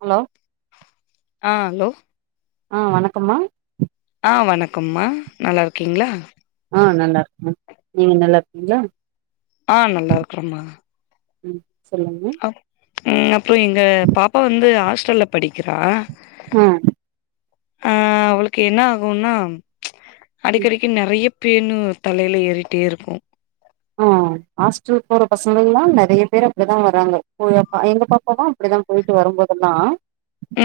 Hello ஆ hello ஆ வணக்கம்மா ஆ வணக்கம்மா நல்லாருக்கீங்ளா ஆ நல்லா இருக்கே நீங்க நல்லாருக்கீங்களா ஆ நல்லா இருக்கறோமா ம் சொல்லுங்க ம் அப்புறம் எங்க பாப்பா வந்து ஹாஸ்டல்ல படிக்கிறா ம் ஆ அவளுக்கு என்ன ஆகும்ன்னா ம். அடிக்கடிக்கு நிறைய பேனும் தலையில் ஏறிட்டே இருக்கும் ஆ ஹாஸ்டல போற பசங்கல்லாம் நிறைய பேர் அப்படிதான் வராங்க போறப்பா எங்க பாப்பாவா அப்படித்தான் போயிட்டு வரும்போதெல்லாம்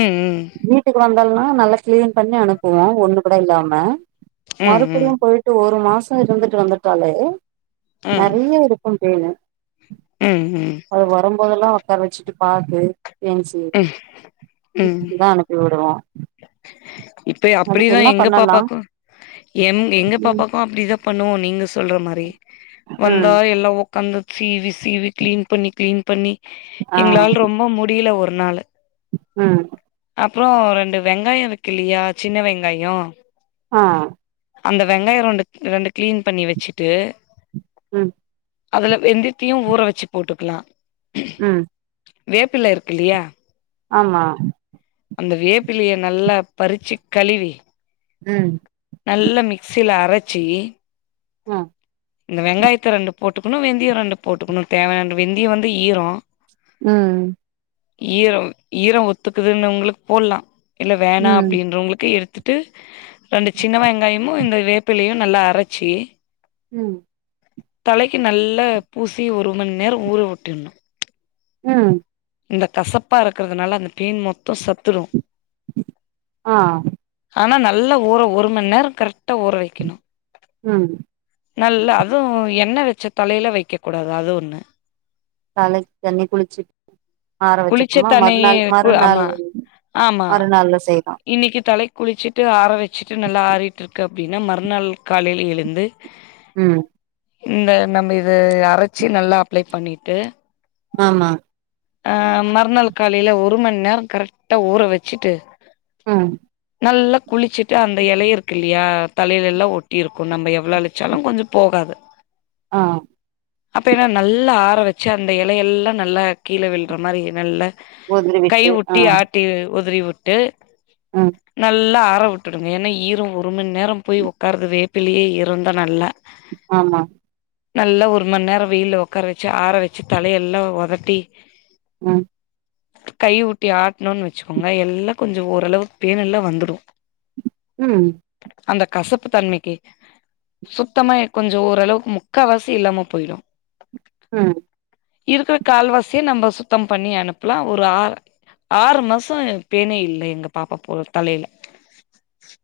ம் ம் வீட்டுக்கு வந்தாலனா நல்லா கிளீன் பண்ணி அனுப்புவோம் ஒண்ணு கூட இல்லாம ம் மறுபடியும் போயிட்டு ஒரு மாசம் இருந்துட்டு வந்துட்டாலே ம் நிறைய இருக்கும் பேன் ம் ம் அது வரும்போதெல்லாம் உக்கார வச்சுட்டு பாத்து ம் ம் ஏச்சுக்குதான் அனுப்பி விடுவோம் இப்ப அப்படிதான் எங்க பண்ணலா பாப்பாக்கும் எ எங்க ம் பாப்பாக்கும் அப்படிதான் பண்ணுவோம் நீங்க சொல்ற மாதிரி வந்தா ம் எல்லாம் உட்காந்து சீவி சீவி கிளீன் பண்ணி கிளீன் பண்ணி ஆ எங்களால ரொம்ப முடியல ஒரு நாள் ம் அப்புறம் ரெண்டு வெங்காயம் இருக்கலையா சின்ன வெங்காயம் ஆ அந்த வெங்காயம் ரெண்டு ரெண்டு கிளீன் பண்ணி வச்சிட்டு ம் அதுல வெந்தியத்தையும் ஊற வச்சு போட்டுக்கலாம் ம் வேப்பில இருக்குல்லையா ஆமா அந்த வேப்பிலைய நல்லா பறிச்சு கழுவி ம் நல்லா மிக்சியில அரைச்சி ஆ இந்த வெங்காயத்த ரெண்டு போட்டுக்கணு வெந்தியோ ரெண்டு போட்டுக்கணு தேவையான வெந்தியோ வந்து ஈரோ ம் ஈரம் ஈரம் ஒத்துக்குதுன்னுன்னவங்களுக்கு போட்லா இல்ல வேணா ம் அப்டின்றவங்களுக்கு எடுத் துட்டு ரெண்டு சின்ன வெங்காயமும் இந்த வேப்பிலையும் நல்லா அரைச்சி ம் தலைக்கி நல்லா பூசி ஒரு மண் நேரோ ஊற விட்டுணு ம் இந்த கசப்பா இருக்கிறதுனால அந்த பேன் மொத்தோ செத்துடு ஆ ஆனா நல்ல ஊற ஒரு மண நேரோ கரெக்டா ஊற வெக்கணு ம் நல்லா அதுவு எண்ணெ வெச்ச தலையையில வெக்க கூடாது அது ஒன்னு தலைக் தண்ணி குளிச்சு ஆற குளிச்ச வெச்சுருக்கமா தண்ணிய மறுநாள் கு ஆமா மறுநாள் மறுநாள்ல செய்லா இன்னைக்கி தலைக் குளிச்சிட்டு ஆற வச்சிட்டு நல்லா ஆறிட்டுருக்கு அப்டின்னா மறுநாள் காலையில எழுந்து ம் இந்த நம்ம இது அரைச்சு நல்லா அப்ளை பண்ணிட்டு ஆமா ஆ மறுநாள் காலையில ஒரு மண் நேரம் கரெக்டா ஊற வெச்சுட்டு ம் நல்லா குளிச்சிட்டு அந்த எல இருக்கில்யா தலையில எல்லா ஒட்டி இருக்கு நம்ம எவ்ளோ அலச்சாலு கொஞ்ச போகாது ஆ அப்ப என்னா நல்லா ஆற வெச்சு அந்த எலையெல்லா நல்லா கீழே விழ்ற மாரி நல்ல உதிரி கை விட்டு ஆ ஒட்டி ஆட்டி வொதரி வுட்டு ம் நல்லா ஆற விட்டுடுங்க ஏன்னா ஈரோ ஒரு மண் நேரோ போய் உக்காறது வேப்பிலயே ஈருந்தா நல்லா ஆமா நல்லா ஒரு மண் நேரம் வெயில ஒக்கார வெச்சி ஆற வெச்சி தலையெல்லா ஒதட்டி ம் கைய ஓட்டி ஆட்டணுன்னு வெச்சுக்கோங்க எல்லா கொஞ்ச ஓரளவுக்கு பேன் எல்லா வந்துடு ம் அந்த கசப்பு தன்மைக்கி சுத்தமா கொஞ்ச ஓரளவுக்கு முக்கவாசி இல்லாம போய்டு ம் இருக்கிற கால்வாசிய நம்ம சுத்தம் பண்ணி அனுப்பலா ஒரு ஆ ஆறு மாசோ பேனே இல்ல எங்க பாப்பா போல தலையில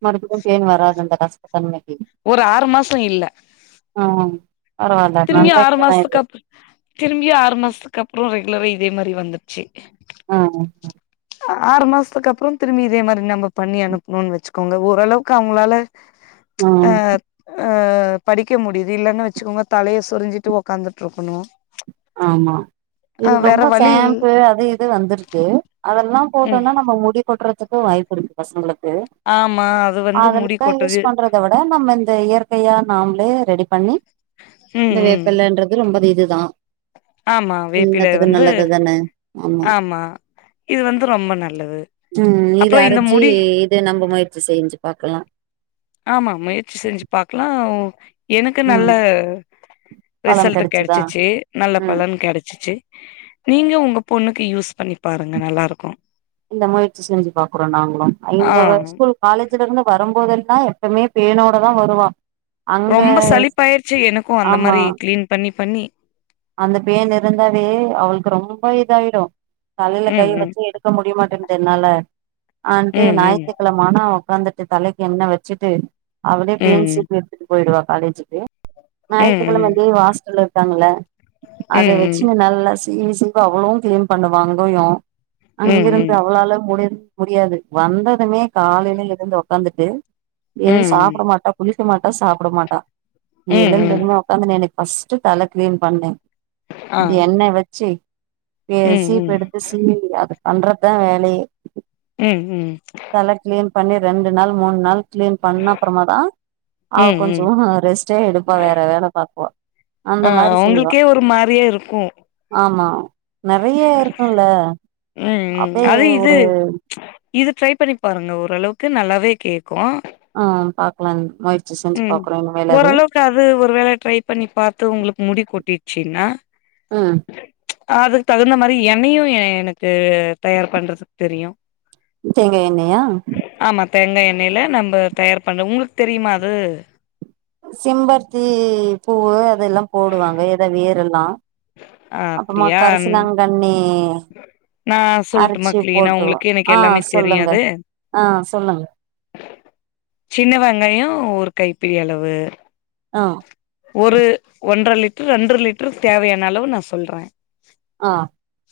மறுபடியு பேன் வராது அந்த கசப்பு தன்மைக்கி ஒரு ஆறு மாசோ இல்ல ஆ பரவால திரும்பியு நல்ல ஆறு இது தா இது மாசத்துக்கு அப் திரும்பியு ஆறு மாசத்துக்கு அப்றோ ரெகுலரா இதே மாரி வந்ருச்சி ஆ ஆ [unintelligible] ஆறு மாசத்துக்கு அப்றோ திரும்பி இதே மாரி நம்ம பண்ணி அனுப்பணுன்னு வெச்சுக்கோங்க ஓரளவுக்கு அவுங்களால ச் ஆ அஹ் ஆ படிக்க முடியுது இல்லனு வச்சுக்கோங்க தலைய சொரிஞ்சிட்டு உக்காந்துட்டு இருக்கணு ஆமா ஆ இதுக்கு வேற ரொம்ப வழி இல் ஷாம்பு அது இது வந்திருக்கு அதெல்லா ம் போட்டோம்னா நம்ம முடி கொட்டுறதுக்கு வாய்ப்புருக்கு பசங்களுக்கு ஆமா அது வந்து முடி அதுலாதா யூஸ் கொட்டுது பண்றத விட நம்ம இந்த இயற்கையா நாம்ளே ரெடி பண்ணி ம் இந்த ம் வேப்பல்லன்றது ரொம்ப இது தா ஆமா வேப்பில இன்னத்துக்கு வந்து நல்லது தானே ஆமா இது வந்து ரொம்ப நல்லது ம் இத அப்றோ இந்த அரச்சி முடி இத நம்ம மொயற்சி செஞ்சு பாக்கலா ஆமா மொயற்சி செஞ்சு பாக்கலா எனக்கு நல்ல ம் பலன் ரிசல்ட் கெடச்சுதா கெடச்சுச்சு நல்ல பலன் கெடச்சுச்சு நீங்க உங்க பொண்ணுக்கு யூஸ் பண்ணி பாருங்க நல்லாருக்கு இந்த மொயற்சி செஞ்சு பாக்குறோ நாங்களு ஆ இங்க ஸ்கூல் காலேஜ்ல இருந்து வரும்போதல்லா எப்பவுமே பேனோட தா வருவா அங்க ரொம்ப சலிப்பாயிருச்சு எனக்கு அந்த ஆமா மாரி கிளீன் பண்ணி பண்ணி அந்த பேன் இருந்தாவே அவளுக்கு ரொம்ப இதாயிடு தலையில கை ம் ம் வச்சு எடுத் ரொம்ப முடிய மாட்டேன்து என்னால அவவன்ட்டு ம் ஞாயித்துகெழம நானா உக்காந்துட்டு தலைக்கி எண்ண வச்சிட்டு அவளே பேன் ம் சீப் எடுத்துட்டு போயிடுவா காலேஜுக்கு ம் ஞாயித்துகெழம ம் லீவு ஹாஸ்டல்ல இருக்காங்கள அத வச்சு ம் நல்லா ஈசிபா அவளு கிளீன் பண்ணுவா அங்கொயு ம் அங்க இருந்து அவளால முடிய முடியாது வந்ததுமே காலையில எழுந்து உக்காந்துட்டு ம் எதுவு ம் சாப்புட மாட்டா குளிக்க மாட்டா சாப்புட மாட்டா நீ ம் ம் எழுந்ததுமே உக்காந்து எனக்கு ஃபர்ஸ்ட் தல கிளீன் பண்ணு ஆ அது எண்ணெ வச்சு ம் சீப்ப ம் எடுத்து சீவி அது பண்றதுதா வேலயே ம் ஹும் தல கிளீன் பண்ணி ரெண்டு நாள் மூணு நாள் கிளீன் பண்ண அப்புறமா தா அவ ம் கொஞ்சோ ம் ரெஸ்ட்டே எடுப்பா வேற வேல பாக்குவா அந்த ஆ மாரி செய்வா உங்களுக்கே ஒரு மாரியே இருக்கு ஆமா நிறைய இருக்குல்ல ம் ம் அப்டியே அது இது ஒரு இது ட்ரை பண்ணி பாருங்க ஓரளவுக்கு நல்லாவே கேக்கு ஆஹ் பாக்கலா முயற்சி செஞ்சு ம் பாக்குறே ஓரளவுக்கு அது ஒரு வேளை ட்ரை பண்ணி பாத்து உங்களுக்கு முடி கொட்டிருச்சின்னா உம் அதுக்கு தகுந்த மாரி எண்ணயு எனக்கு தயார் பண்றதுக்கு தெரியு தேங்கா எண்ணயா ஆமா தேங்கா எண்ணெயில நம்ம தயார் பண்வோ உங்களுக்கு தெரியுமா அது செம்பருத்தி பூவு அதெல்லா போடுவாங்க எதோ வேரெல்லா ஆ ஆமா அப்டியா கரிசிலாங்கண்ணி நா சொல்ட்டுமா அரச்சி கிளீனா போட்ருவோ உங்களுக்கு எனக்கு ஆஹ் எல்லாமே சொல்லுங்க தெரியாது ஆஹ் சொல்லுங்க சின்ன வெங்காயோ ஒரு கைப்புடி அளவு ஆஹ் ஒரு ஒன்றர லிட்டரு ரெண்டர லிட்டருக்கு தேவையான அளவு நா சொல்றே ஆஹ்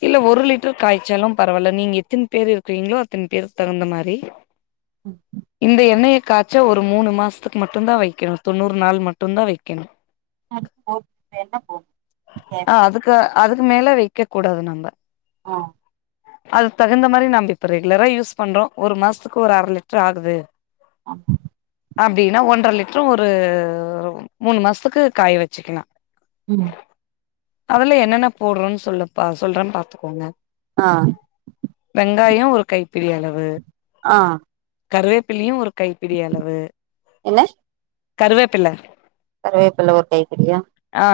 இல்ல ஒரு லிட்டர் காய்ச்சாலு பரவால்ல நீங்க எத்தன பேர் இருக்கிறீங்களோ அத்தன பேருக்கு தகுந்த மாரி ம் இந்த எண்ணெய காய்ச்சி ஒரு மூணு மாசத்துக்கு மட்டுந்தா வைக்கணு தொண்ணூறு நாள் மட் ட்டுந்தா வைக்கணு போ வேண்ட போ [inaudible] ஆ அதுக்கு அதுக்கு மேல வைக்க கூடாது நம்ப ஆ உ அது தகுந்த மாரி நம் இப்ப ரெகுலரா யூஸ் பண்றோ ஒரு மாசத்துக்கு ஒரு அர லிட்ரு ஆகுது ஆ அப்டின்னா ஒன்ற லிட்ரு ஒரு மூணு மாசத்துக்கு காய வச்சுக்கலா ம் அதுல என்னென்ன போட்றோன் சொல்லு சொல்றேன் பாத்துக்கோங்க ஆ வெங்காயோ ஒரு கைப்பிடி அளவு ஆ கருவேப்பிலியு ஒரு கைப்பிடி அளவு என்ன கருவேப்பிள கருவேப்பில ஒரு கைப்பிடியா ஆ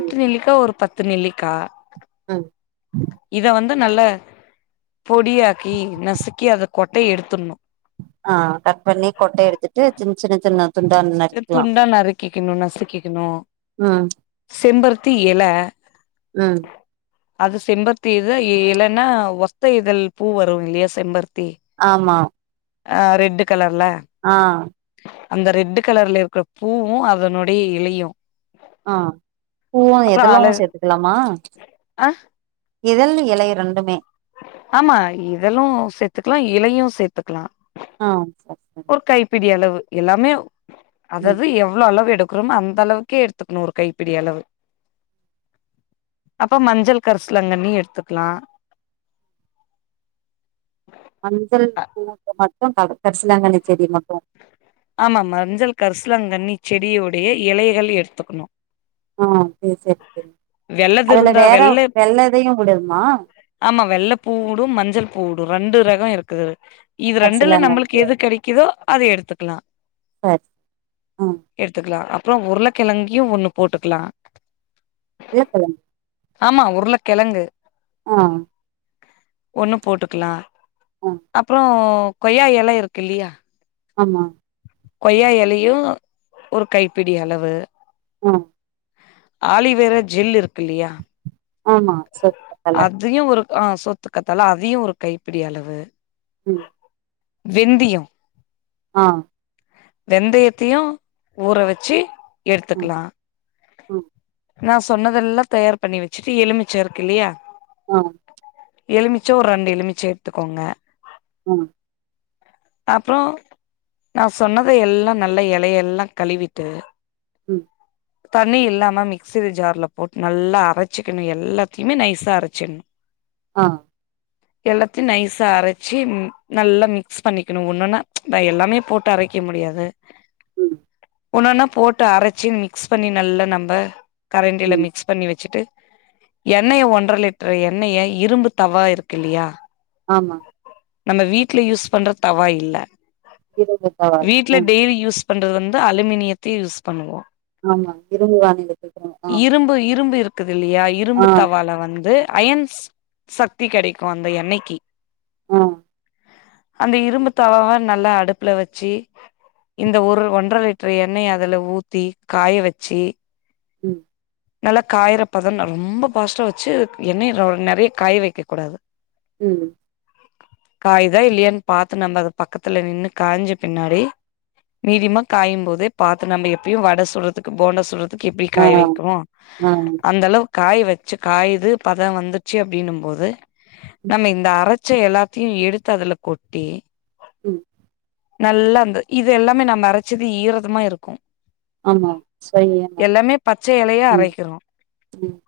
ம் நெல்லிக்கா ஒரு பத்து நெல்லிக்கா ம் இத வந்து நல்ல பொடியாக்கி நசுக்கி அத கொட்டைய எடுத்துர்ணு ஆ கட் பண்ணி கொட்ட எடுத்துட்டு சின்ன சின்ன சின்ன துண்டா நறுக்கிக்கலா எடுத்துட் துண்டா நறுக்கிக்கிணு நசுக்கிக்கிணு அ செம்பருத்தி எல அது செம்பருத்தி இத எலன்னா ஒத்த இதழ் பூ வரு இல்லயா செம்பருத்தி ஆமா ஆ ரெட்டு கலர்ல ஆ அந்த ரெட்டு கலர்ல இருக்குற பூவு அதனுடைய இலையு ஆ பூவு அப்புற எதழு அல சேத்துக்கலாமா ஆ இதழ் எலயு ரெண்டுமே ஆமா இதழு சேத்துக்கலா இலையு சேத்துக்கலா ஆ [inaudible] ஒரு கைப்பிடி அளவு எல்லாமே ம் அததது எவ்ளோ அளவு எடுக் குறோமோ அந்த அளவுக்கே எடுத்துக்குணு ஒரு கைப்பிடி அளவு அப்ப மஞ்சள் கரிசாலாங்கண்ணி எடுத்துக்கலா மஞ்சள் [inaudible] பூவு மட்டு கர் கரிசலாங்கண்ணி செடி மட்டு ஆமா மஞ்சள் கரிசலாங்கண்ணி செடியோடைய இலைகள் எடுத்துக்கணு ஆ சேரி சேரி சேரி வெள்ளது அதுல இருந்தா வேற வெள்ள வெள்ளதயு விடமா ஆமா வெள்ள பூ உடு மஞ்சள் பூ உடு ரெண்டு ரெகோ இருக்கு இதுல இது ரெண்டுல கரிசலாங்கண்ணில நம்புளுக்கு எது கெடைக்குதோ அது எடுத்துக்லா சரி ம் எடுத்துக்கலா அப்றோ உருளக்கிழங்கியு ஒன்னு போட்டுக்லா இல்லப் பள்ளம் ஆம்மா உருளக்கெழங்கு அ ஒண்ணு போட்டுக்லா ஆ அப்புற கொய்யா எல இருக்குல்லியா ஆம்மா கொய்யா எலயு ஒரு கைப்பிடி அளவு அ ஆலிவ்வேரா ஜெல் இருக்குல்லியா ஆம்மா ட்ஸ் ஓக் அதியு ஒரு ஆ சோத்துக்கத்தாழ அதியு ஒரு கைப்பிடி அளவு ம் வெந்திய ஆ வெந்தயத்தையு ஊற வெச்சி ம் எடுத்துக்கலா ம் நா சொன்னதெல்லா தயார் பண்ணி வெச்சிட்டு எலுமிச்ச இருக்குல்லயா அ எலுமிச்ச ஒரு ரெண்டு எலுமிச்ச எட்த்துக்கோங்க அ அப்ற நா சொன்னத எல்லா நல்ல எலயெல்லா கழுவிட்டு ம் தண்ணி இல்லாம மிக்சி ஜார்ல போட்டு நல்லா அரைச்சிக்கணு எல்லாத்தையுமே நைஸ் த்த அரச்சின்னோ அ எல்லாத்தியு நைஸ்ஸா அரச்சி நல்லா மிக்ஸ் பண்ணிக்கணு ஒன்னன்னா ந எல்லாமே போட்டு அரை க்க முடியாது ம் ஒன்னொன்னா போட்டு அரைச்சு மிக்ஸ் பண்ணி நல்லா நம்ப கரண்டில ம் மிக்ஸ் பண்ணி வெச்சுட்டு எண்ணெய ஒன்ற லிட்டர் எண்ணய இரும்பு தவா இருக்கு இல்லியா ஆம்மா நம்ப வீட்ல யூஸ் பண்ற தவா இல்ல இரும்பு தவால. ஆ வீட்ல டெய்லியூஸ் பண்றது வந்து அலுமினியத்தை யூஸ் பண்ணுவோ ஆம்மாங் இரும்பு வானலிப்பொய் போ அ இரும்பு இரும்பு இர் குதுல்லையா இரும்பு தவால வந்து அயன்ஸ் சக்தி கெடைக்கு அந்த என்னைக்கு அ அந்த இரும்பு தாவாவ நல்லா அடுப்புல வச்சு இந்த ஒரு ஒன்ற லிட்டர் எண்ணெய அதல ஊத்தி காய வெச்சு ம் நல்லா காயுற பதம் ரொம்ப பாஸ்ட்டா வெச்சு எண்ணய ரொ நறைய காய வெக்கக்கூடாது ம் காய்தா இல்லியான் பாத்து நம்மஅத பக்கத்துல நின்னு காஞ்ச பின்னாடி மீடியமா காயும்போது பாத்து நம்ம எப்பாயு வட சுட்றதுக்கு போண்டா சுட்றதுக்கு எப்படி காய வெக்குவோ நான் அந்த அளவுக்கு காய வச்சு காயுது பதம் வந்துச்சு அப்டின்னும் போது ம். நம்ம இந்த அர ச்ச எல்லாத்தையு எடுத்து அதுல கொட்டி உம் நல்லா அந்த இதெல்லாமே நம்ம அரச்சது ஈரதமா இருக்கு ஆமா. சரியான. எல்லாமே பச்ச எலையா ம். அரைக்கிறோ ம்.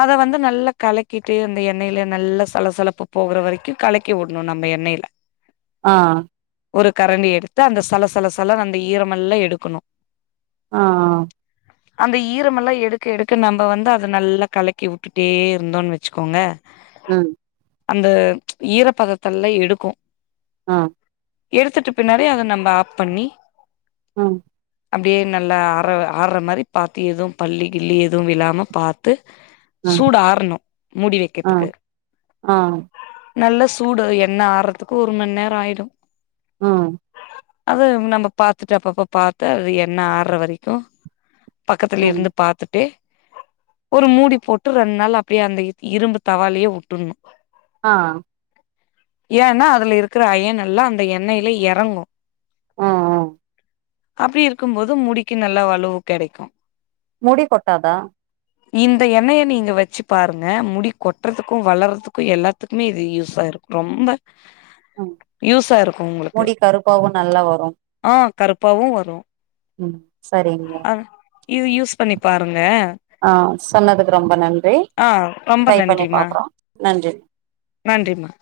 அத வந்து நல்லா கலக்கிட்டு அந்த எண்ணெயில நல்லா சலசலப்பு போகற வரைக்கு கலக்கி வுடணு நம்ம எண்ணெயில ஆ ஒரு கரண்டி எடுத்து அந்த சல சல சல அந்த ஈரமெல்ல எடுக்கணு ஆ ஆ அந்த ஈரமெல்லா எடுத் எடுக்க நம்ம வந்து அத நல்லா கலக்கி விட்டுட்டே இருந்தோன்னு வச்சுக்கோங்க ம் அந்த ஈரப்பதத்தல்ல எடுக்கு அ எடுத்துட்டு பின்னாடி அத நம்ம ஆப் பண்ணி ம் அப்டியே நல்லா ஆற ஆட்ற மாரி பாத்தி எதுவு பள்ளி கில்லி எதுவு விலாம பாத்து ஆ. சூடு ஆறணு முடி ஆ. வெக்கத்துக்கு ஆ. நல்லா சூடு எண்ணெ ஆற்துக்கு ஒரு மண் நேரொ ஆய்டு ம் அது நம்ம பாத்துட்டு அப்பப்ப பாத்து அது என்ன ஆட்ற வரக்கு பக்கத்துல ம். ருந்து பாத்துட்டெ ஒரு மூடி போட்டு ரெண்டு நாள் அப்டியே அந்த இரும்பு தவாலயே வுட்டுணு ஆஅ ஏன்னா அதுல இருக்குற அயன் எல்லா அந்த எண்ணெயில எறங்கு அ அ அப்டி இருக்கும்போது முடிக்கு நல்ல வலுவு கெடைக்கு முடி கொட்டாதா இந்த எண்ணெய நீங்க வச்சு பாருங்க முடி கொட்டுறதுக்கு வளர்றதுக்கு எல்லாத்துக்குமே இது யூஸ்ஸாருக் ரொம்ப ம். யூஸாருக்கு உங்களுக்கு முடி கருப்பாவும் நல்லா வரும். ஆ கருப்பாவு வரு ம் சரிங்க ஆ இது யூஸ் பண்ணி பாருங்க ஆ சொன்னதுக்கு ரொம்ப நன்றி ஆ ரொம்ப ட்ரை பண்ணி பாக்குறோ நன்றி நன்றிம்மா